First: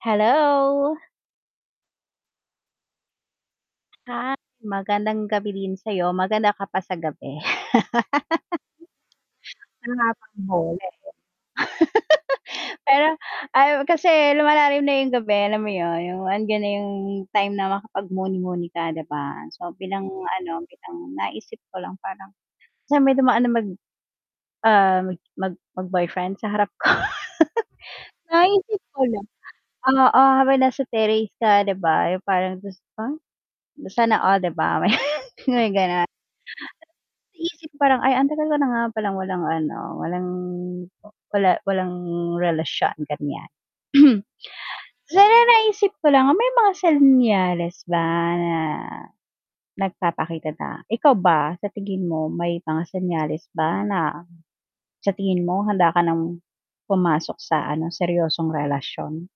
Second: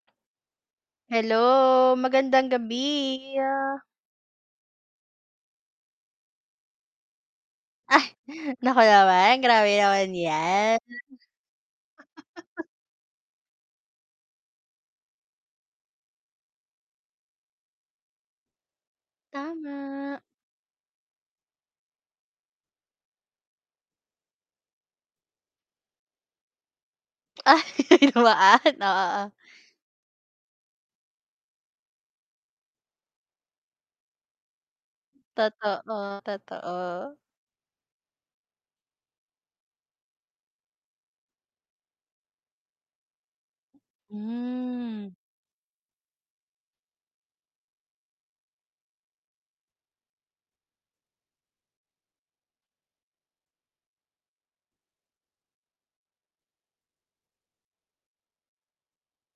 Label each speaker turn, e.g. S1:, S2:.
S1: Hello!
S2: Hello! Magandang gabi!
S1: Ah, magandang gabi din sa'yo, maganda ka pa sa gabi.
S2: Ay, naku naman, grabe
S1: Kung
S2: naman 'yan.
S1: makapang-bola, eh. Pero ay kasi lumalalim na 'yung gabi, alam mo 'yun, 'yung andiyan na 'yung time na makapag muni-muni ka 'di ba? So, bilang
S2: Tama!
S1: ano, bilang naisip ko lang parang, sa may dumaan na mag ah, mag mag boyfriend sa harap ko.
S2: Ay dumaan,
S1: Naisip
S2: o,
S1: ko lang,
S2: oo.
S1: oo, habang nasa terrace ka 'di ba, 'yung parang [unintelligible] sana all 'di ba may may gano'n.
S2: Totoo, totoo.
S1: Naisip ko parang ay ang tagal ko na nga palang walang ano walang, wala walang relasyon ganiyan.
S2: Hmm.
S1: Pero naisip ko lang ang may mga senyales ba na nagpapakita na ikaw ba sa tingin mo may mga senyales ba na sa tingin mo handa ka ng pumasok sa ano seryosong relasyon?